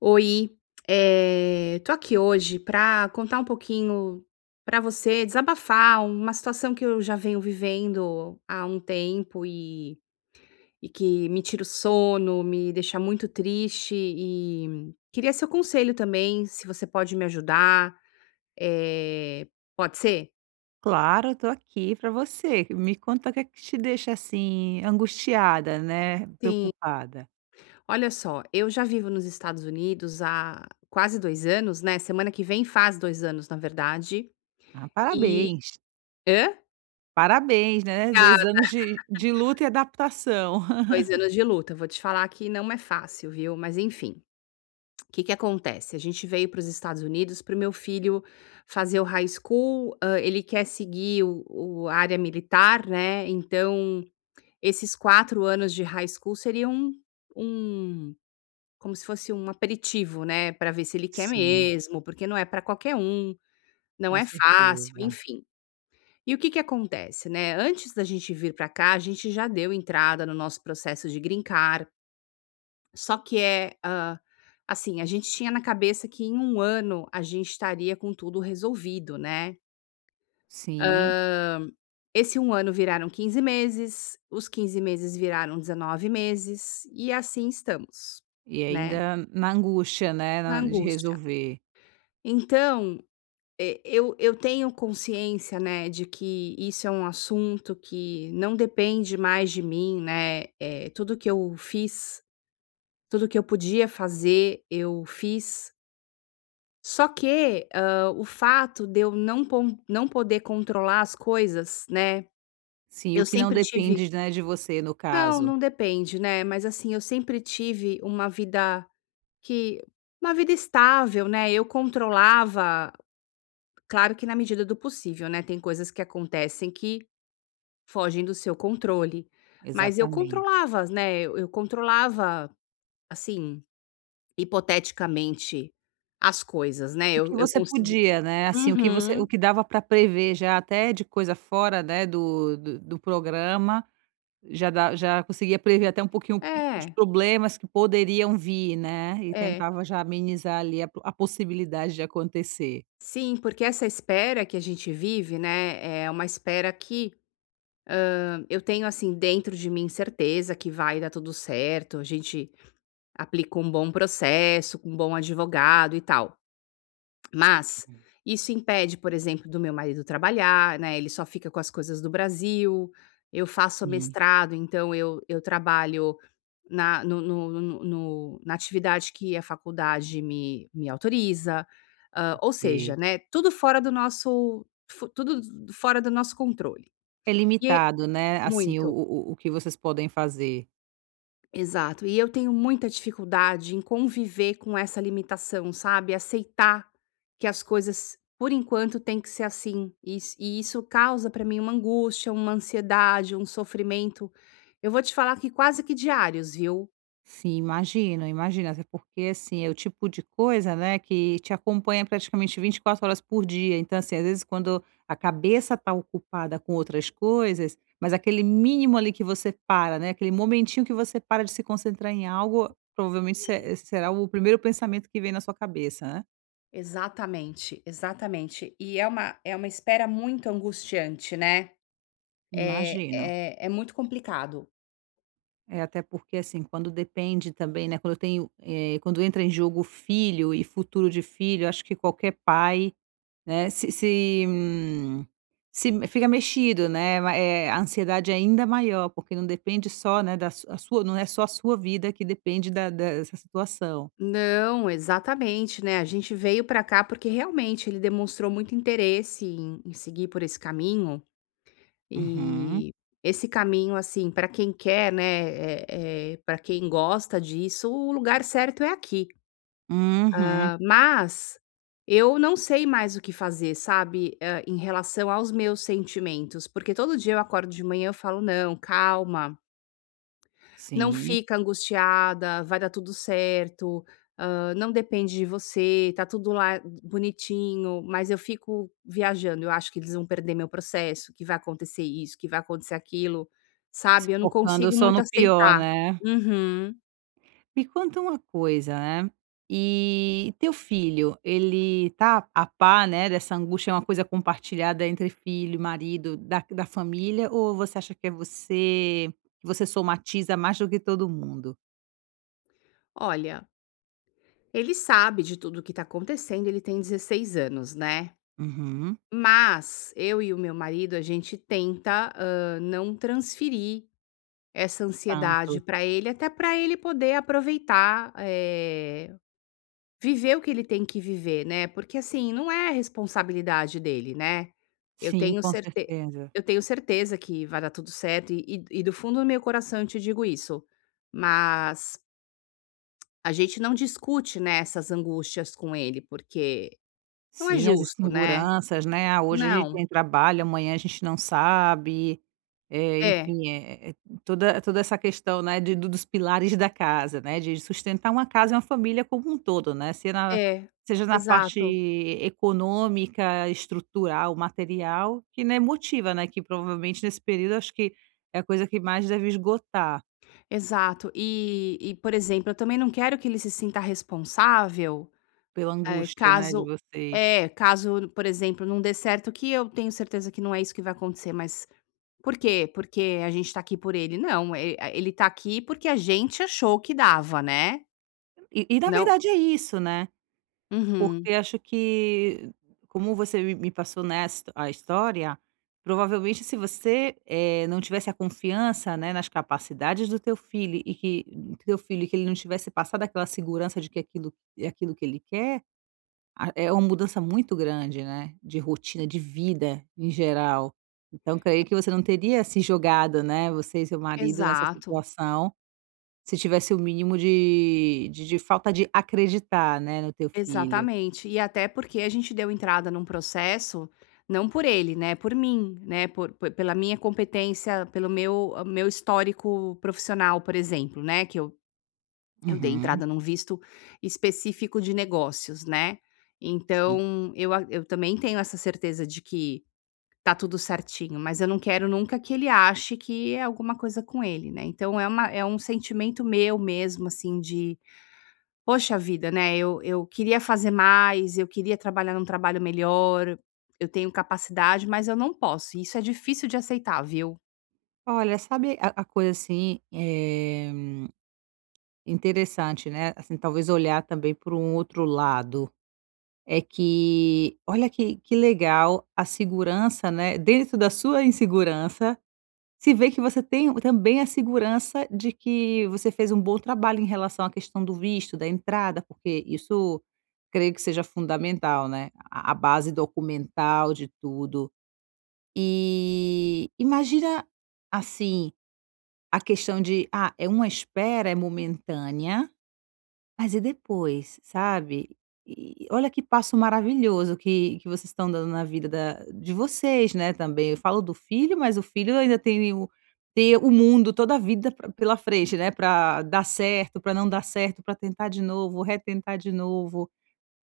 Oi, tô aqui hoje pra contar um pouquinho pra você, desabafar uma situação que eu já venho vivendo há um tempo e que me tira o sono, me deixa muito triste e queria seu conselho também, se você pode me ajudar, eh, pode ser? Claro, eu tô aqui para você. Me conta o que é que te deixa, assim, angustiada, né, Sim. preocupada. Olha só, eu já vivo nos Estados Unidos há quase 2 anos, né, semana que vem faz 2 anos, na verdade, Ah, e, parabéns, hã? parabéns, né, dois anos de luta e adaptação. 2 anos de luta. Vou te falar que não é fácil, viu. Mas enfim, o que que acontece? A gente veio para os Estados Unidos para o meu filho fazer o high school, ele quer seguir o a área militar, né, então esses 4 anos de high school seriam um- como se fosse um aperitivo, né, para ver se ele quer Sim, mesmo, porque não é para qualquer um, não com é fácil, certeza. enfim. E o que que acontece, né, antes da gente vir para cá, a gente já deu entrada no nosso processo de green. Só que é, assim, a gente tinha na cabeça que em um ano a gente estaria com tudo resolvido, né. Sim, Esse um ano viraram 15 meses, os 15 meses viraram 19 meses, e assim estamos, e né, ainda na angústia, né, na na de angústia. resolver. Então, e eu tenho consciência, né, de que isso é um assunto que não depende mais de mim, né, tudo que eu fiz, tudo que eu podia fazer, eu fiz. Só que, o fato de eu não poder controlar as coisas, né, Sim, o eu que não sempre tive. depende, né, de você no Não, caso. não depende, né, mas assim, eu sempre tive que uma vida estável, né, eu controlava, claro que na medida do possível, né, tem coisas que acontecem que fogem do seu controle, mas eu Exatamente. controlava, né, eu controlava, assim, hipoteticamente, as coisas, né, O eu que eu você consegui. podia, né, assim, o Uhum. que dava para prever já até de coisa fora, né, do programa. Já conseguia prever até um pouquinho os É, problemas que poderiam vir, né, e é. tentava já amenizar ali a possibilidade de acontecer. Sim, porque essa espera que a gente vive, né, é uma espera que, eu tenho, assim, dentro de mim certeza que vai dar tudo certo, a gente aplica um bom processo, com um bom advogado e tal. Mas Uhum. isso impede, por exemplo, do meu marido trabalhar, né, ele só fica com as coisas do Brasil. Eu faço Sim, mestrado, então eu trabalho na no no no no na atividade que a faculdade me autoriza, ou é. seja, né, tudo fora do nosso controle. É E é limitado, né, assim, o muito. o o que vocês podem fazer. Exato. E eu tenho muita dificuldade em conviver com essa limitação, sabe, aceitar que as coisas, por enquanto, tem que ser assim. E isso causa para mim uma angústia, uma ansiedade, um sofrimento. Eu vou te falar que quase que diários, viu? Sim, imagino, imagino. Até porque, assim, é o tipo de coisa, né, que te acompanha praticamente 24 horas por dia. Então, assim, às vezes, quando a cabeça tá ocupada com outras coisas, mas aquele mínimo ali que você para, né, aquele momentinho que você para de se concentrar em algo, provavelmente será o primeiro pensamento que vem na sua cabeça, né? Exatamente, exatamente. E é uma espera muito angustiante, né. É Imagino. é é muito complicado. É até porque, assim, quando depende também, né, quando tem, quando entra em jogo filho e futuro de filho, acho que qualquer pai, né, se fica mexido, né, a ansiedade é ainda maior, porque não depende só, né, da su a sua, não é só a sua vida que depende da dessa situação. Não, exatamente, né, a gente veio para cá porque realmente ele demonstrou muito interesse em seguir por esse caminho, Uhum, e esse caminho, assim, para quem quer, né, quem gosta disso, o lugar certo é aqui. uhum, Mas eu não sei mais o que fazer, sabe, em relação aos meus sentimentos, porque todo dia eu acordo de manhã, e eu falo: "Não, calma, não sim. fica angustiada, vai dar tudo certo, não depende de você, tá tudo lá bonitinho", mas eu fico viajando, eu acho que eles vão perder meu processo, que vai acontecer isso, que vai acontecer aquilo, Se sabe, eu não focando consigo só muito no pior, aceitar. né. Uhum. Me conta uma coisa, né? E teu filho, ele tá a par, né, dessa angústia? É uma coisa compartilhada entre filho, marido, da família? Ou você acha que é você, que você somatiza mais do que todo mundo? Olha, ele sabe de tudo o que tá acontecendo, ele tem 16 anos, né. Uhum, Mas eu e o meu marido, a gente tenta, não transferir essa tanto. ansiedade para ele, até para ele poder aproveitar, viver o que ele tem que viver, né, porque, assim, não é a responsabilidade dele, né. Eu Sim, tenho com certe certeza. eu tenho certeza que vai dar tudo certo e do fundo do meu coração eu te digo isso, mas a gente não discute, né, essas angústias com ele, porque não é Sim, as justo, né. inseguranças, né? Ah, hoje a gente Não. tem trabalho, amanhã a gente não sabe. Eh, É, enfim, eh eh, toda essa questão, né, de do dos pilares da casa, né, de sustentar uma casa e uma família como um todo, né, se na é, seja na parte exato. econômica, estrutural, material, que, né, motiva, né, que provavelmente nesse período acho que é a coisa que mais deve esgotar Exato. Por exemplo, eu também não quero que ele se sinta responsável, pela eh, angústia, né, de caso vocês. Caso, por exemplo, não dê certo, que eu tenho certeza que não é isso que vai acontecer, mas por quê? Porque a gente tá aqui por ele. Não, e a ele tá aqui porque a gente achou que dava, né. E, e na Não. verdade, é isso, né. Uhum. Porque acho que, como você me passou, né, a história, provavelmente se você, não tivesse a confiança, né, nas capacidades do teu filho, e que do teu filho, que ele não tivesse passado aquela segurança de que aquilo é aquilo que ele quer, a é uma mudança muito grande, né, de rotina, de vida em geral. Então, creio que você não teria se jogado, né, você e seu marido nessa Exato. situação, se tivesse o mínimo de falta de acreditar, né, no teu filho. Exatamente. E até porque a gente deu entrada num processo, não por ele, né, por mim, né, por pe pela minha competência, pelo meu histórico profissional, por exemplo, né, que eu dei Uhum. entrada num visto específico de negócios, né. Sim. Então eu também tenho essa certeza de que tá tudo certinho, mas eu não quero nunca que ele ache que é alguma coisa com ele, né. Então é uma é um sentimento meu mesmo, assim, de. Poxa vida, né, eu queria fazer mais, eu queria trabalhar num trabalho melhor, eu tenho capacidade, mas eu não posso, isso é difícil de aceitar, viu. Olha, sabe a coisa, assim, interessante, né, assim, talvez olhar também por um outro lado, é que olha que legal a segurança, né, dentro da sua insegurança. Se vê que você tem também a segurança de que você fez um bom trabalho em relação à questão do visto, da entrada, porque isso, creio que seja fundamental, né, a base documental de tudo. E imagina, assim. A questão de, ah, é uma espera, é momentânea, mas e depois, sabe? E olha que passo maravilhoso que vocês estão dando na vida da de vocês, né, também. Eu falo do filho, mas o filho ainda tem o mundo, toda a vida pra pela frente, né, para dar certo, para não dar certo, para tentar de novo, retentar de novo.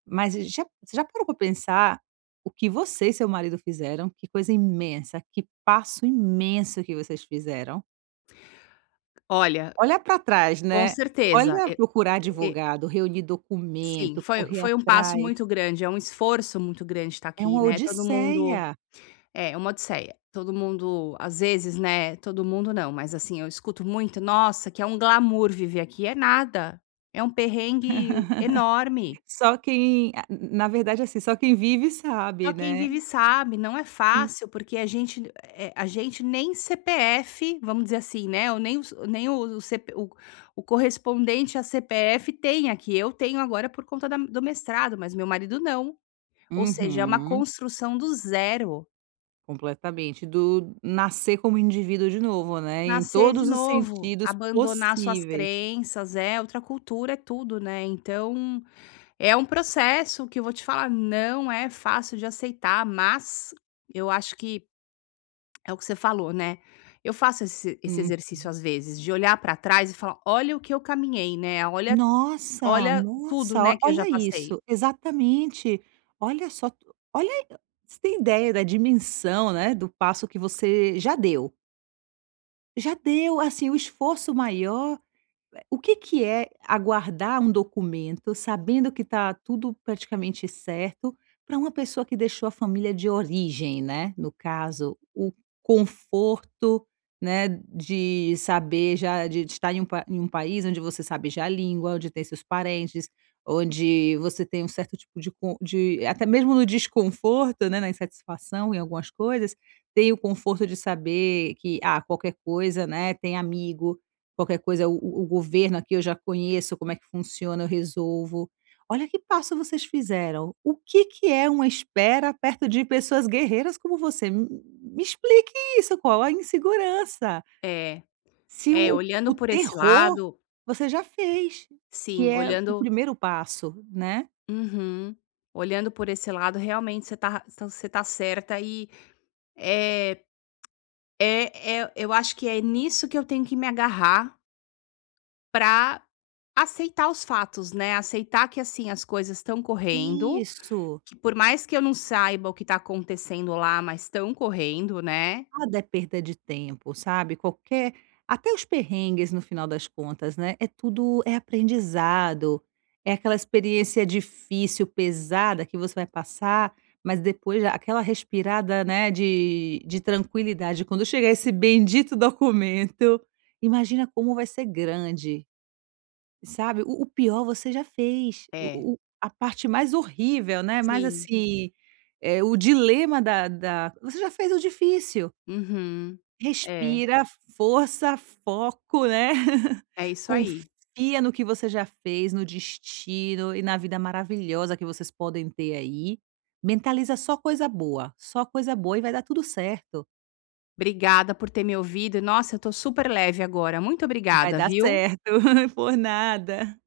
Mas já, você já parou pra pensar o que você e seu marido fizeram? Que coisa imensa, que passo imenso que vocês fizeram? Olha, Olha para trás, com né. certeza, Olha, e procurar e advogado, reunir sim, documento, foi correr foi um passo atrás. muito grande, é um esforço muito grande estar É aqui, uma né, todo mundo. odisseia. É uma odisseia, todo mundo às vezes, né, todo mundo não, mas assim, eu escuto muito: "Nossa, que é um glamour viver aqui", é nada, é um perrengue enorme. Só quem a Na verdade, assim, só quem vive Só sabe, quem né. vive sabe, não é Sim. fácil, porque a gente nem CPF, vamos dizer assim, né, ou nem o CP o o correspondente a CPF tem aqui, eu tenho agora por conta da do mestrado, mas meu marido não. Ou seja, é uma Uhum. construção do zero, Completamente. Do nascer como indivíduo de novo, né, em nascer de todos os novo, sentidos abandonar suas possíveis. crenças, é, outra cultura, é tudo, né. Então, é um processo que eu vou te falar, não é fácil de aceitar, mas eu acho que é o que você falou, né. Eu faço esse Hum. exercício às vezes, de olhar pra trás e falar: "Olha o que eu caminhei, né, olha Nossa, olha tudo, nossa, o né, que eu já olha passei". isso. Exatamente. Olha só, tu olha você tem ideia da dimensão, né, do passo que você já deu. Já deu, assim, o esforço maior. O que que é aguardar um documento, sabendo que está tudo praticamente certo, para uma pessoa que deixou a família de origem, né, no caso, o conforto, né, de saber já, de estar em um pa em um país onde você sabe já a língua, onde tem seus parentes, onde você tem um certo tipo de con de até mesmo no desconforto, né, na insatisfação em algumas coisas, tem o conforto de saber que, ah, qualquer coisa, né, tem amigo. Qualquer coisa, o governo aqui eu já conheço como é que funciona, eu resolvo. Olha que passo vocês fizeram. O que que é uma espera perto de pessoas guerreiras como você? Me explique isso, qual a insegurança? É, Se é, o olhando o por esse terror lado, você já fez, que sim, é o olhando. primeiro passo, né. Uhum. Olhando por esse lado, realmente você tá então você tá certa e, eh, é eu acho que é nisso que eu tenho que me agarrar pra aceitar os fatos, né, aceitar que, assim, as coisas estão correndo. Isso. Por mais que eu não saiba o que tá acontecendo lá, mas estão correndo, né. Nada é perda de tempo, sabe, qualquer, até os perrengues, no final das contas, né, é tudo, é aprendizado, é aquela experiência difícil, pesada que você vai passar, mas depois aquela respirada, né, de tranquilidade, quando chegar esse bendito documento, imagina como vai ser grande, sabe, o pior você já fez, É, o a parte mais horrível, né, mais sim. assim, é o dilema da você já fez o difícil. Uhum. É, Respira, força, foco, né. é isso aí. Confia no que você já fez, no destino e na vida maravilhosa que vocês podem ter aí. Mentaliza só coisa boa, só coisa boa, e vai dar tudo certo. Obrigada por ter me ouvido e, nossa, eu tô super leve agora. Muito Vai obrigada, dar viu. certo. Por nada.